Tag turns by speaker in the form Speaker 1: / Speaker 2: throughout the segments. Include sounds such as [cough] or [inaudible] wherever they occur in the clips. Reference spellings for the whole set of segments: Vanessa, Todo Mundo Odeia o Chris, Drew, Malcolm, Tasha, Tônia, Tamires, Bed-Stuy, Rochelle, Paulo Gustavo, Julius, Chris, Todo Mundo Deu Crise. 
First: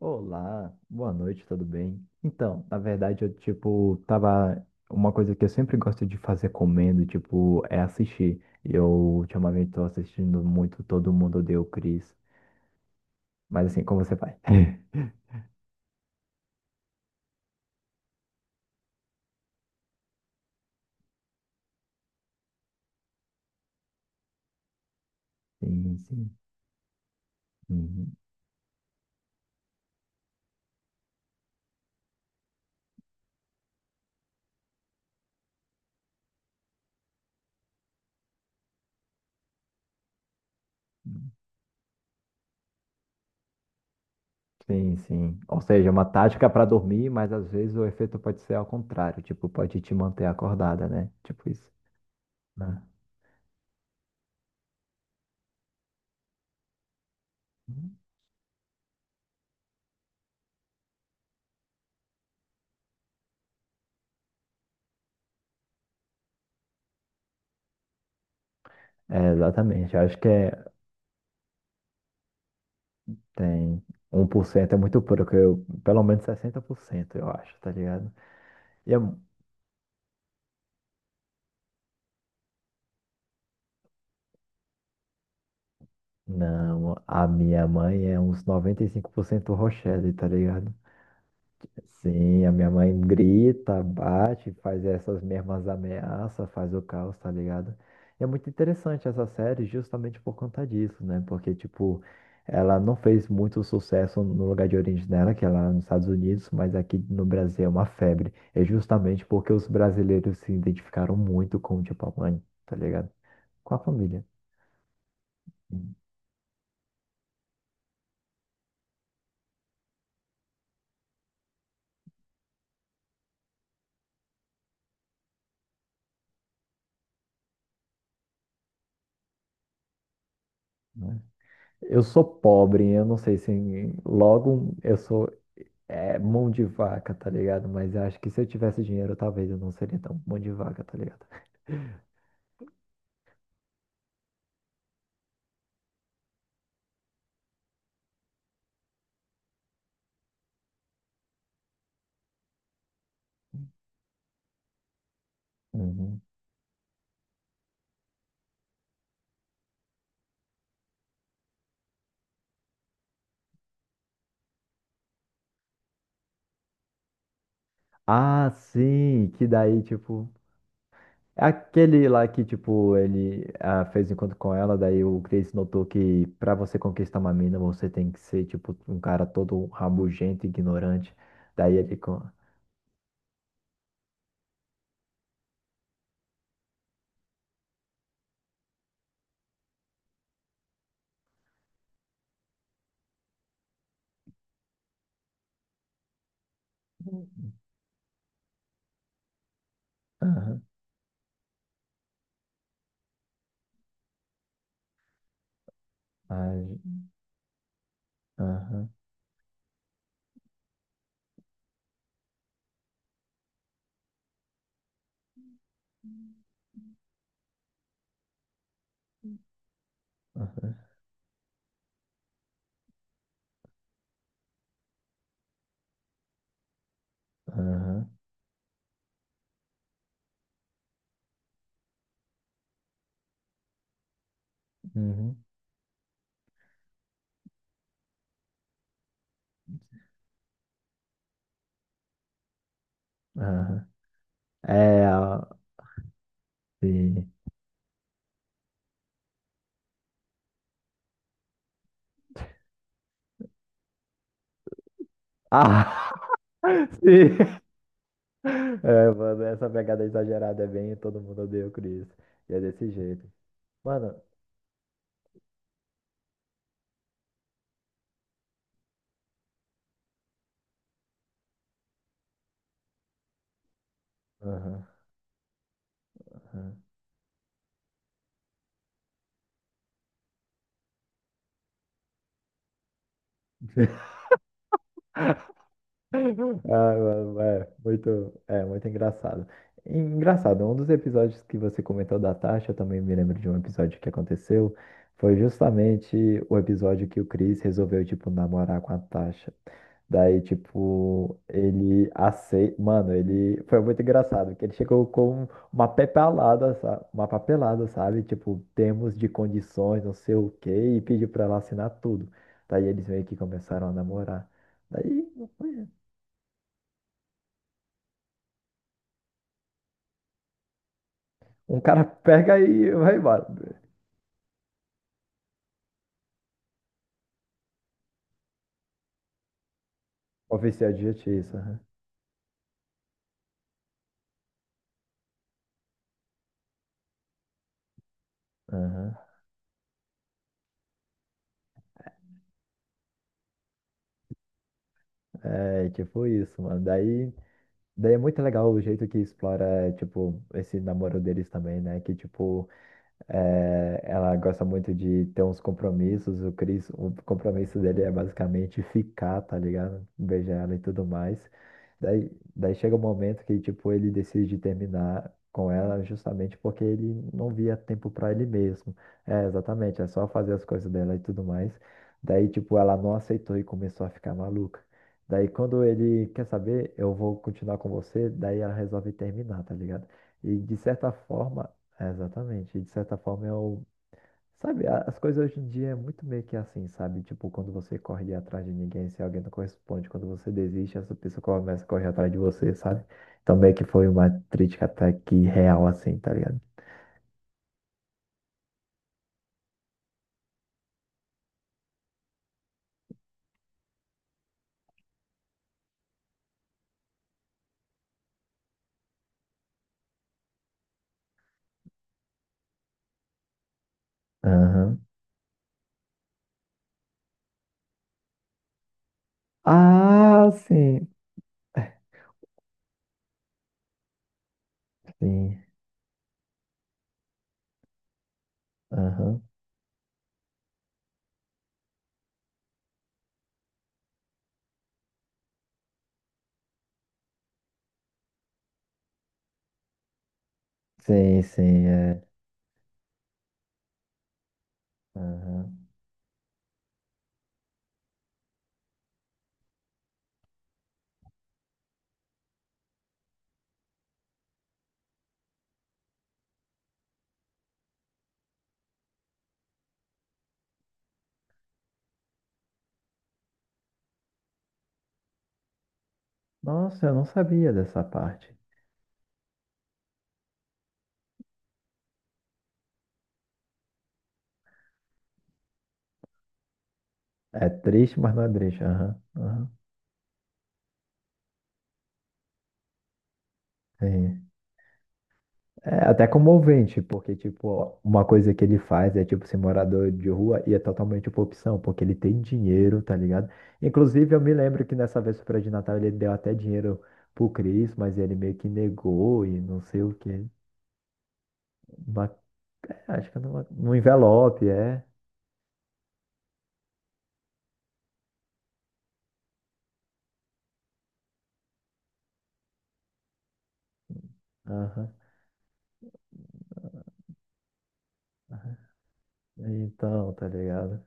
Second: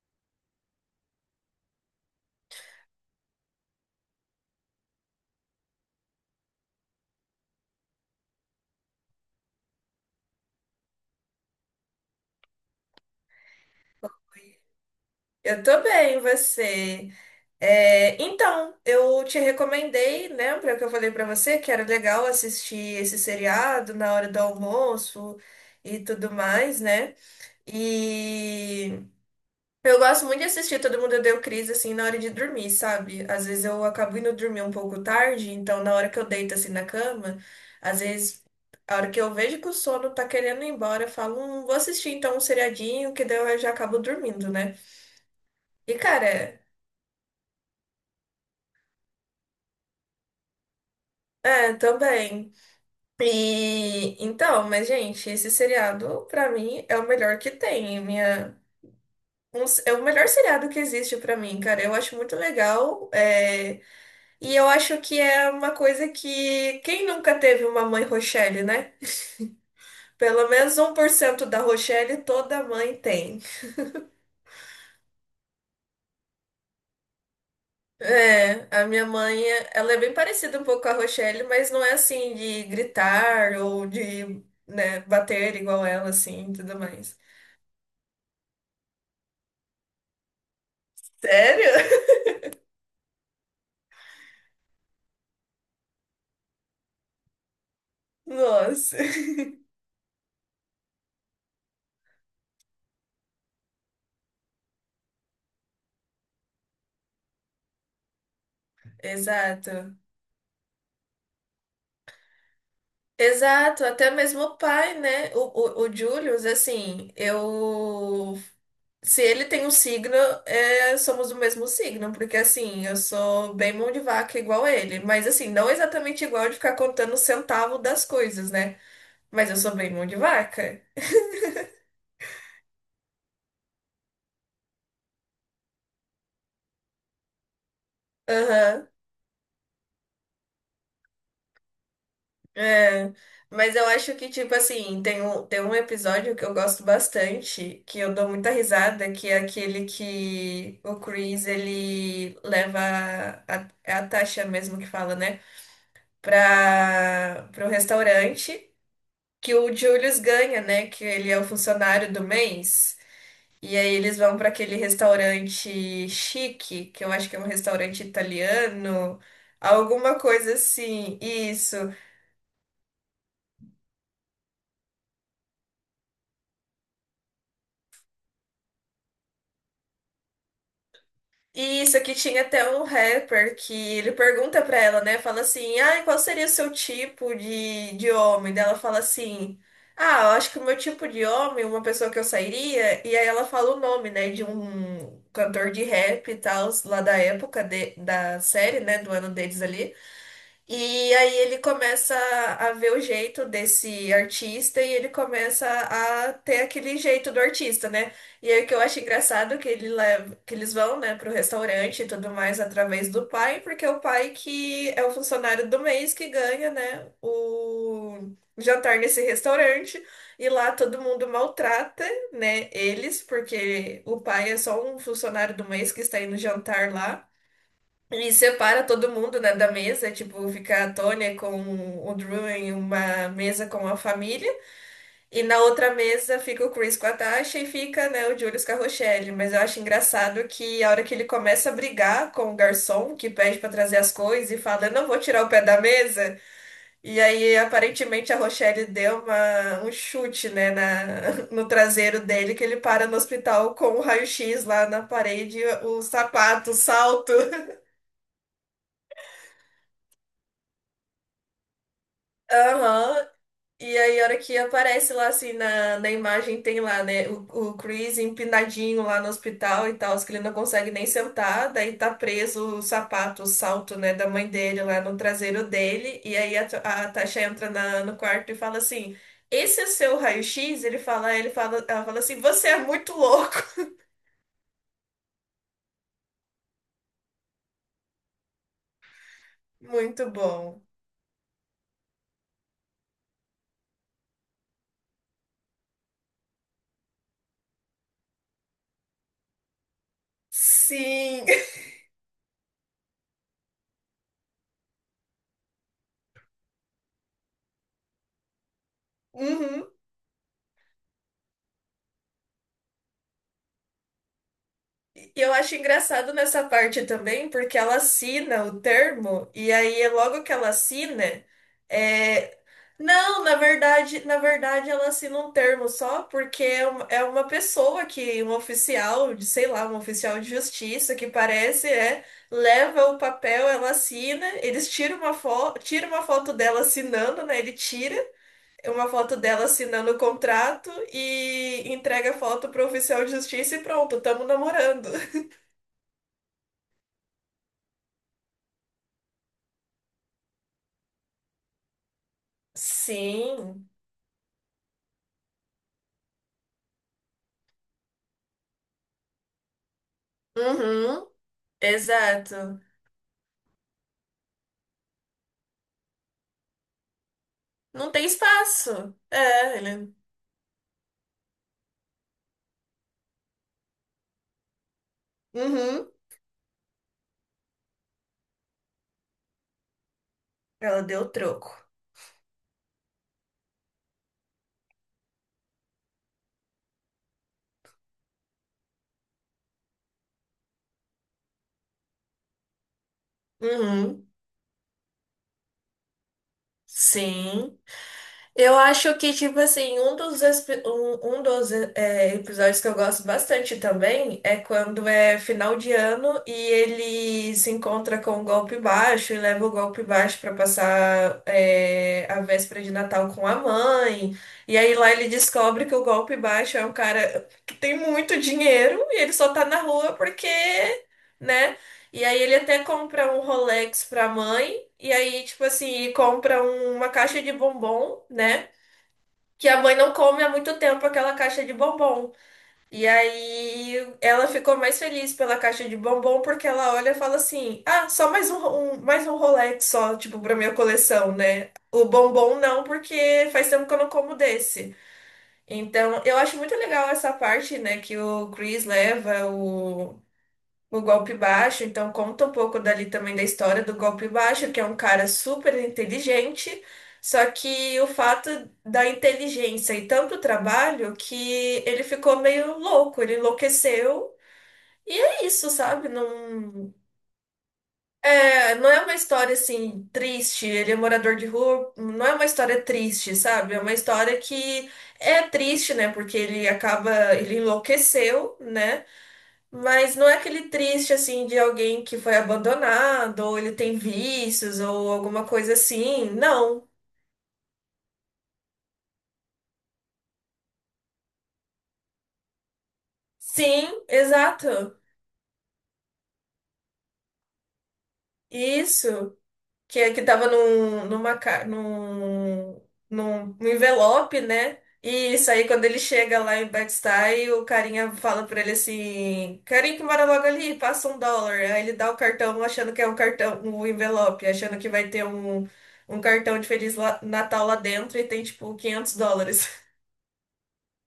Speaker 1: Olá, boa noite, tudo bem? Então, na verdade, eu, tipo, tava. Uma coisa que eu sempre gosto de fazer comendo, tipo, é assistir. Eu ultimamente tô assistindo muito Todo Mundo Odeia o Chris. Mas assim, como você vai? [laughs]
Speaker 2: Eu tô bem, você? É, então, eu te recomendei, lembra que eu falei pra você que era legal assistir esse seriado na hora do almoço
Speaker 1: Sim,
Speaker 2: e tudo
Speaker 1: sim.
Speaker 2: mais, né?
Speaker 1: Uhum.
Speaker 2: E eu gosto muito de assistir Todo Mundo Deu Crise assim na hora de dormir, sabe? Às vezes eu acabo indo dormir um pouco tarde, então na hora que eu deito assim na cama, às vezes a hora que eu vejo que o sono tá querendo ir embora, eu falo, vou assistir então um seriadinho que daí eu já acabo dormindo, né?
Speaker 1: Sim, sim. Ou seja, é
Speaker 2: E,
Speaker 1: uma tática
Speaker 2: cara,
Speaker 1: para dormir, mas às vezes o efeito pode ser ao contrário, tipo, pode te manter acordada, né? Tipo isso,
Speaker 2: é, também.
Speaker 1: né?
Speaker 2: E então, mas gente, esse seriado pra mim é o melhor que tem. É o melhor seriado que existe pra mim, cara. Eu acho muito legal. É, e eu acho que é uma coisa que quem nunca teve uma mãe Rochelle, né?
Speaker 1: É, exatamente. Eu acho que
Speaker 2: Pelo
Speaker 1: é.
Speaker 2: menos 1% da Rochelle toda mãe tem.
Speaker 1: Tem. 1% é muito pouco, eu, pelo menos 60% eu acho, tá ligado?
Speaker 2: É, a
Speaker 1: E a-
Speaker 2: minha mãe, ela é bem parecida um pouco com a Rochelle, mas não é assim de gritar ou de, né, bater igual ela assim, e tudo
Speaker 1: não,
Speaker 2: mais.
Speaker 1: a minha mãe é uns 95% Rochelle, tá ligado?
Speaker 2: Sério?
Speaker 1: Sim, a minha mãe grita, bate, faz essas mesmas ameaças, faz o caos, tá ligado? E é muito
Speaker 2: Nossa.
Speaker 1: interessante essa série justamente por conta disso, né? Porque, tipo, ela não fez muito sucesso no lugar de origem dela, que é lá nos Estados Unidos, mas aqui no Brasil é uma febre. É
Speaker 2: [laughs]
Speaker 1: justamente porque os
Speaker 2: Exato.
Speaker 1: brasileiros se identificaram muito com, tipo, a mãe, tá ligado? Com a
Speaker 2: Exato, até
Speaker 1: família,
Speaker 2: mesmo o pai, né? O Julius, assim, eu. Se ele tem um signo, é, somos do mesmo signo, porque assim, eu sou bem mão de vaca igual ele, mas assim, não exatamente igual de ficar contando o centavo das coisas, né? Mas eu sou bem mão de vaca.
Speaker 1: né? Eu sou pobre, eu não sei se logo eu sou. É mão de vaca, tá ligado? Mas eu acho que se eu tivesse
Speaker 2: Aham.
Speaker 1: dinheiro, talvez eu não seria tão mão de vaca, tá ligado?
Speaker 2: É, mas eu acho que, tipo assim, tem um episódio que eu gosto bastante, que eu dou muita risada, que é aquele que o Chris, ele leva a, é a Tasha mesmo que fala, né,
Speaker 1: Uhum.
Speaker 2: pro restaurante que o Julius ganha, né, que ele é o funcionário do mês. E aí eles vão pra aquele restaurante chique, que eu acho que é um restaurante
Speaker 1: Ah,
Speaker 2: italiano,
Speaker 1: sim, que daí,
Speaker 2: alguma
Speaker 1: tipo.
Speaker 2: coisa assim,
Speaker 1: É
Speaker 2: isso.
Speaker 1: aquele lá que, tipo, ele fez um encontro com ela, daí o Chris notou que pra você conquistar uma mina, você tem que ser, tipo, um cara todo rabugento, ignorante. Daí
Speaker 2: E
Speaker 1: ele.
Speaker 2: isso, aqui
Speaker 1: co-
Speaker 2: tinha até um rapper que ele pergunta pra ela, né? Fala assim, ah, qual seria o seu tipo de homem? Daí ela fala assim, ah, eu acho que o meu tipo de homem, uma pessoa que eu sairia, e aí ela fala o nome, né, de um cantor de rap e tal, lá da época da série, né, do ano deles ali.
Speaker 1: Aham,
Speaker 2: E aí ele começa a ver o jeito desse artista e ele começa a ter
Speaker 1: aham,
Speaker 2: aquele jeito do artista, né? E aí o que eu
Speaker 1: aham,
Speaker 2: acho engraçado é que ele leva, que eles vão, né, pro restaurante e tudo mais através do pai, porque é o pai que é o funcionário do mês que ganha, né, o jantar nesse restaurante e lá
Speaker 1: aham,
Speaker 2: todo mundo maltrata, né, eles, porque o pai é só um funcionário do mês que está indo jantar lá.
Speaker 1: aham,
Speaker 2: E separa todo mundo, né, da mesa, tipo, fica a Tônia com o Drew em uma mesa com a família,
Speaker 1: uhum,
Speaker 2: e na outra mesa fica o Chris com a Tasha e fica, né, o Julius com a Rochelle. Mas eu acho engraçado que a hora que ele começa a brigar com o garçom, que pede pra
Speaker 1: aham.
Speaker 2: trazer as coisas, e fala, eu
Speaker 1: É,
Speaker 2: não vou tirar o
Speaker 1: ah,
Speaker 2: pé da mesa, e
Speaker 1: sim.
Speaker 2: aí aparentemente a Rochelle deu uma, um chute, né, na, [laughs] no traseiro dele, que ele para no hospital com o raio-x lá na parede, o
Speaker 1: Ah,
Speaker 2: sapato, o
Speaker 1: [laughs]
Speaker 2: salto.
Speaker 1: sim. Mano, essa pegada exagerada é bem, e todo mundo odeia o Chris. E é desse
Speaker 2: Aham.
Speaker 1: jeito.
Speaker 2: E
Speaker 1: Mano,
Speaker 2: aí, a hora que aparece lá, assim, na, na imagem, tem lá, né, o Chris empinadinho lá no hospital e tal, que ele não consegue nem sentar, daí tá preso o sapato, o salto, né, da mãe dele
Speaker 1: aham,
Speaker 2: lá no traseiro dele, e aí
Speaker 1: aham.
Speaker 2: a Tasha entra no quarto e fala assim, esse é seu raio-x? Ele fala, ela fala assim, você é muito louco. [laughs]
Speaker 1: [laughs] Ah, mano, é muito engraçado. E
Speaker 2: Muito
Speaker 1: engraçado, um
Speaker 2: bom.
Speaker 1: dos episódios que você comentou da Tasha, eu também me lembro de um episódio que aconteceu, foi justamente o episódio que o Chris resolveu, tipo, namorar com a Tasha. Daí, tipo,
Speaker 2: Sim. [laughs]
Speaker 1: ele aceita. Mano, ele foi muito engraçado, porque ele chegou com uma papelada, sabe? Uma papelada, sabe? Tipo, termos de
Speaker 2: Uhum.
Speaker 1: condições, não sei o quê, e pediu pra ela assinar tudo. Daí eles meio que começaram a namorar. Daí,
Speaker 2: E eu acho engraçado nessa parte também, porque ela assina o termo, e aí logo que ela assina,
Speaker 1: um cara
Speaker 2: é...
Speaker 1: pega e vai
Speaker 2: Não,
Speaker 1: embora.
Speaker 2: na verdade ela assina um termo só porque é uma pessoa que, um oficial de, sei lá, um oficial de
Speaker 1: Oficial de
Speaker 2: justiça que
Speaker 1: justiça.
Speaker 2: parece, é, leva o papel, ela assina, eles tiram uma foto, tira uma foto dela assinando, né? Ele tira
Speaker 1: Aham.
Speaker 2: uma
Speaker 1: Aham.
Speaker 2: foto dela assinando o contrato e entrega a foto pro oficial de justiça e pronto, tamo namorando.
Speaker 1: É, tipo isso, mano. Daí é muito legal o jeito que explora, tipo, esse namoro deles também, né? Que, tipo.
Speaker 2: Sim.
Speaker 1: É, ela gosta muito de ter uns compromissos. O Chris, o compromisso dele é basicamente ficar, tá ligado? Beijar ela e tudo
Speaker 2: Uhum.
Speaker 1: mais. Daí
Speaker 2: Exato.
Speaker 1: chega um momento que, tipo, ele decide terminar com ela justamente porque ele não via tempo
Speaker 2: Não tem
Speaker 1: pra ele
Speaker 2: espaço.
Speaker 1: mesmo. É,
Speaker 2: É,
Speaker 1: exatamente, é
Speaker 2: ele.
Speaker 1: só fazer as coisas dela e tudo mais. Daí, tipo, ela não aceitou e começou a ficar maluca. Daí, quando
Speaker 2: Uhum.
Speaker 1: ele quer saber, eu vou continuar com você, daí ela resolve terminar, tá ligado? E de
Speaker 2: Ela
Speaker 1: certa
Speaker 2: deu o
Speaker 1: forma,
Speaker 2: troco.
Speaker 1: é, exatamente. E de certa forma eu. Sabe, as coisas hoje em dia é muito meio que assim, sabe? Tipo, quando você corre atrás de ninguém, se alguém não corresponde, quando você desiste, essa pessoa começa a correr atrás de você, sabe? Então meio que foi
Speaker 2: Uhum.
Speaker 1: uma crítica até que real, assim, tá ligado?
Speaker 2: Sim. Eu acho que, tipo assim, um dos é, episódios que eu gosto bastante também é quando é final de ano e ele se encontra com o golpe baixo e leva o golpe baixo pra passar é, a véspera de Natal com a mãe. E aí
Speaker 1: Aham.
Speaker 2: lá ele descobre que o golpe baixo é um cara que tem muito dinheiro e ele só tá na rua porque,
Speaker 1: Ah, sim.
Speaker 2: né? E aí ele até compra um Rolex pra mãe. E aí, tipo
Speaker 1: Sim.
Speaker 2: assim, uma caixa de bombom, né?
Speaker 1: Aham.
Speaker 2: Que a mãe não come há muito tempo aquela caixa de bombom. E aí ela ficou mais feliz pela caixa de bombom porque ela olha e fala assim: ah, só mais um, um- mais um Rolex só, tipo, pra minha coleção,
Speaker 1: Sim,
Speaker 2: né?
Speaker 1: sim,
Speaker 2: O
Speaker 1: é.
Speaker 2: bombom não, porque faz tempo que eu não como desse.
Speaker 1: Aham.
Speaker 2: Então, eu acho muito legal essa parte, né, que o Chris leva o Golpe Baixo, então conta um pouco dali também da história do Golpe Baixo, que é um cara super inteligente, só que o fato da inteligência e tanto trabalho que ele ficou meio louco, ele enlouqueceu. E é isso, sabe?
Speaker 1: Nossa, eu não sabia dessa parte.
Speaker 2: Não é uma história assim triste, ele é morador de rua, não é uma história triste, sabe? É uma história que é triste, né? Porque ele acaba, ele
Speaker 1: É triste, mas não é
Speaker 2: enlouqueceu,
Speaker 1: triste.
Speaker 2: né?
Speaker 1: Aham. Aham.
Speaker 2: Mas não é aquele triste assim de alguém que foi abandonado, ou ele tem
Speaker 1: Sim.
Speaker 2: vícios, ou alguma coisa
Speaker 1: É até
Speaker 2: assim. Não.
Speaker 1: comovente, porque, tipo, uma coisa que ele faz é, tipo, ser morador de rua e é totalmente uma opção, porque ele tem dinheiro, tá ligado?
Speaker 2: Sim,
Speaker 1: Inclusive, eu me lembro que
Speaker 2: exato.
Speaker 1: nessa véspera de Natal ele deu até dinheiro pro Chris, mas ele meio que
Speaker 2: Isso.
Speaker 1: negou e não
Speaker 2: Que
Speaker 1: sei o
Speaker 2: é que
Speaker 1: quê.
Speaker 2: tava num, numa, ca-
Speaker 1: Uma-
Speaker 2: num,
Speaker 1: É, acho que
Speaker 2: num,
Speaker 1: numa,
Speaker 2: num
Speaker 1: num
Speaker 2: envelope,
Speaker 1: envelope,
Speaker 2: né?
Speaker 1: é.
Speaker 2: E isso aí, quando ele chega lá em Bed-Stuy, o carinha fala pra ele assim: carinha que mora logo ali, passa um dólar. Aí ele dá o cartão achando que é um cartão, um envelope, achando que vai
Speaker 1: Aham.
Speaker 2: ter um cartão de Feliz Natal lá dentro e tem tipo US$ 500. [laughs]
Speaker 1: Então, tá ligado?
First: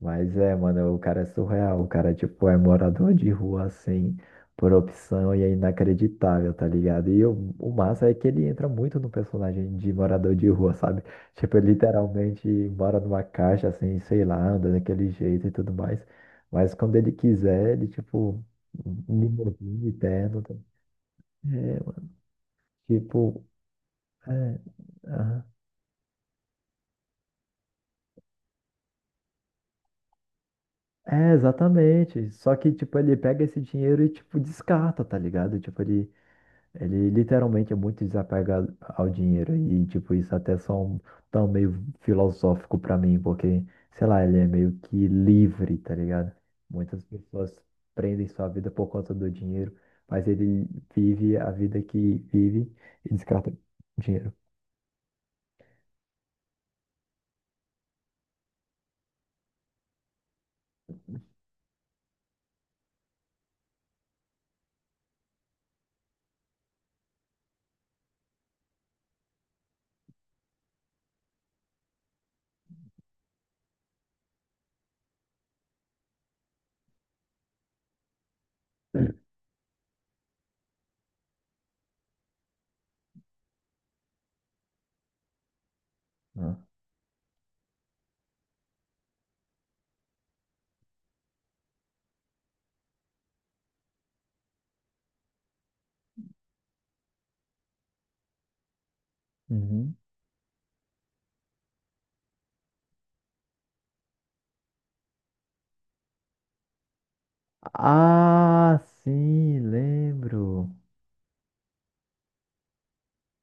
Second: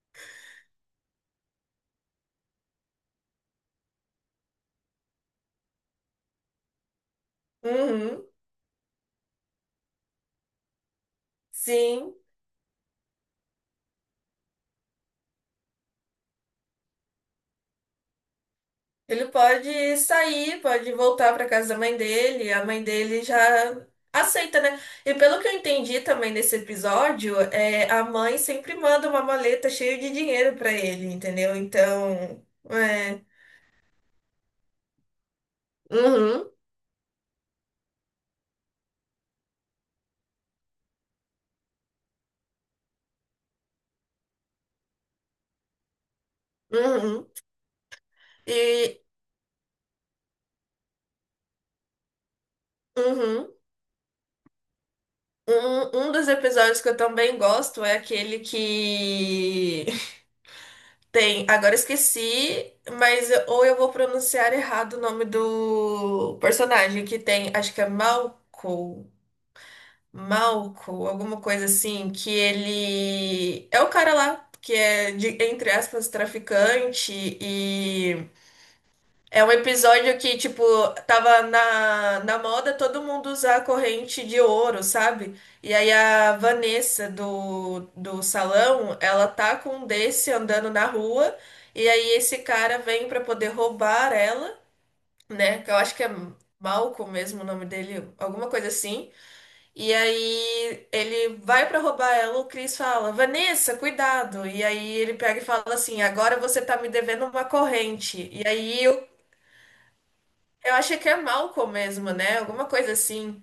Speaker 1: Mas é, mano, o cara é surreal. O cara, tipo, é morador de rua, assim, por opção e é inacreditável, tá ligado? E o massa é
Speaker 2: Uhum,
Speaker 1: que ele entra muito no personagem de morador de rua, sabe? Tipo, ele
Speaker 2: sim.
Speaker 1: literalmente mora numa caixa, assim, sei lá, anda daquele jeito e tudo mais. Mas quando ele quiser, ele, tipo,
Speaker 2: Ele
Speaker 1: limousine,
Speaker 2: pode
Speaker 1: terno.
Speaker 2: sair, pode voltar para casa da
Speaker 1: É,
Speaker 2: mãe
Speaker 1: mano,
Speaker 2: dele, a mãe dele já
Speaker 1: tipo, é,
Speaker 2: aceita, né? E pelo
Speaker 1: aham.
Speaker 2: que eu entendi também nesse episódio, é, a mãe sempre manda uma maleta cheia de dinheiro para ele,
Speaker 1: É,
Speaker 2: entendeu?
Speaker 1: exatamente.
Speaker 2: Então,
Speaker 1: Só que, tipo, ele
Speaker 2: é.
Speaker 1: pega esse dinheiro e, tipo, descarta, tá ligado? Tipo, ele
Speaker 2: Uhum,
Speaker 1: Ele literalmente é muito desapegado ao dinheiro e, tipo, isso até é só um tão meio filosófico pra mim, porque, sei lá, ele é meio que livre, tá ligado? Muitas
Speaker 2: uhum.
Speaker 1: pessoas prendem sua vida por
Speaker 2: E
Speaker 1: conta do dinheiro, mas ele vive a vida que vive e
Speaker 2: uhum.
Speaker 1: descarta dinheiro.
Speaker 2: Um dos episódios que eu também gosto é aquele que [laughs] tem, agora eu esqueci, mas ou eu vou pronunciar errado o nome do personagem que tem, acho que é Malco, Malco, alguma coisa assim, que ele é o cara lá que é de, entre aspas, traficante e é um episódio que, tipo, tava na, na moda todo mundo usar a corrente de ouro, sabe? E aí a
Speaker 1: Ah,
Speaker 2: Vanessa do salão, ela tá com um desse andando na rua, e aí esse cara vem pra poder roubar ela, né? Que eu acho que é Malcolm mesmo o nome dele, alguma coisa assim. E
Speaker 1: uhum.
Speaker 2: aí ele vai pra roubar ela, o Chris fala, Vanessa, cuidado. E aí ele pega e fala assim, agora você tá me devendo uma corrente. E
Speaker 1: Ah,
Speaker 2: aí
Speaker 1: sim,
Speaker 2: eu
Speaker 1: lembro.
Speaker 2: achei que é Malcolm mesmo, né? Alguma coisa assim.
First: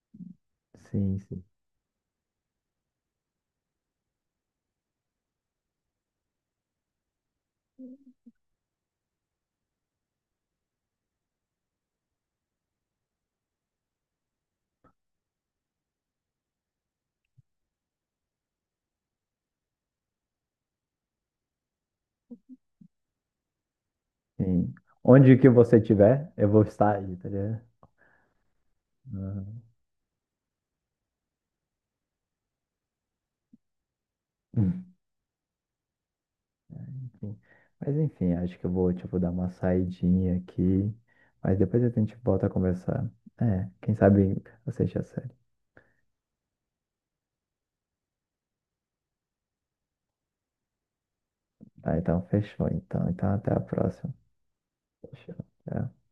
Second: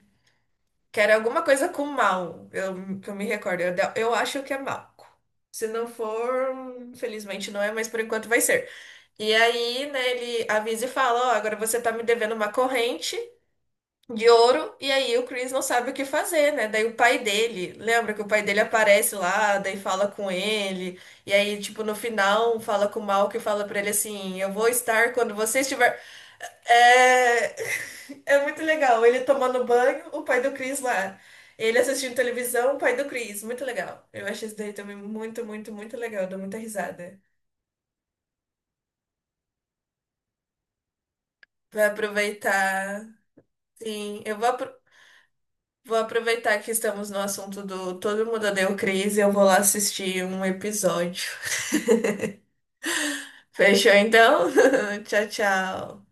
Speaker 2: Que era
Speaker 1: Sim,
Speaker 2: alguma
Speaker 1: sim,
Speaker 2: coisa com mal, eu, que eu me recordo. Eu acho que é Malcolm. Se não for, infelizmente não é, mas por enquanto vai ser. E aí, né, ele avisa e fala: ó, agora você tá me devendo uma corrente de ouro. E aí o Chris não sabe o que fazer, né? Daí o pai dele, lembra que o pai dele aparece lá, daí fala com ele. E aí, tipo, no final, fala com o Malcolm e fala pra ele assim: eu vou
Speaker 1: sim.
Speaker 2: estar quando
Speaker 1: Onde que
Speaker 2: você
Speaker 1: você
Speaker 2: estiver.
Speaker 1: estiver, eu vou estar aí, tá
Speaker 2: É...
Speaker 1: ligado?
Speaker 2: [laughs] é muito legal. Ele tomando banho, o pai do Chris lá. Ele assistindo televisão, o pai do Chris. Muito legal. Eu achei isso daí
Speaker 1: Uhum.
Speaker 2: também muito, muito, muito legal. Dou muita risada.
Speaker 1: Enfim. Mas enfim, acho que eu vou, tipo, dar uma saidinha aqui. Mas depois
Speaker 2: Vai
Speaker 1: a gente volta a
Speaker 2: aproveitar.
Speaker 1: conversar. É, quem
Speaker 2: Sim,
Speaker 1: sabe assiste a série.
Speaker 2: vou aproveitar que estamos no assunto do Todo Mundo Odeia o Chris e eu vou lá assistir um episódio. [laughs]
Speaker 1: Tá, então fechou, então. Então até a
Speaker 2: Fechou
Speaker 1: próxima.
Speaker 2: então? [laughs] Tchau,
Speaker 1: Fechou. Tchau.
Speaker 2: tchau.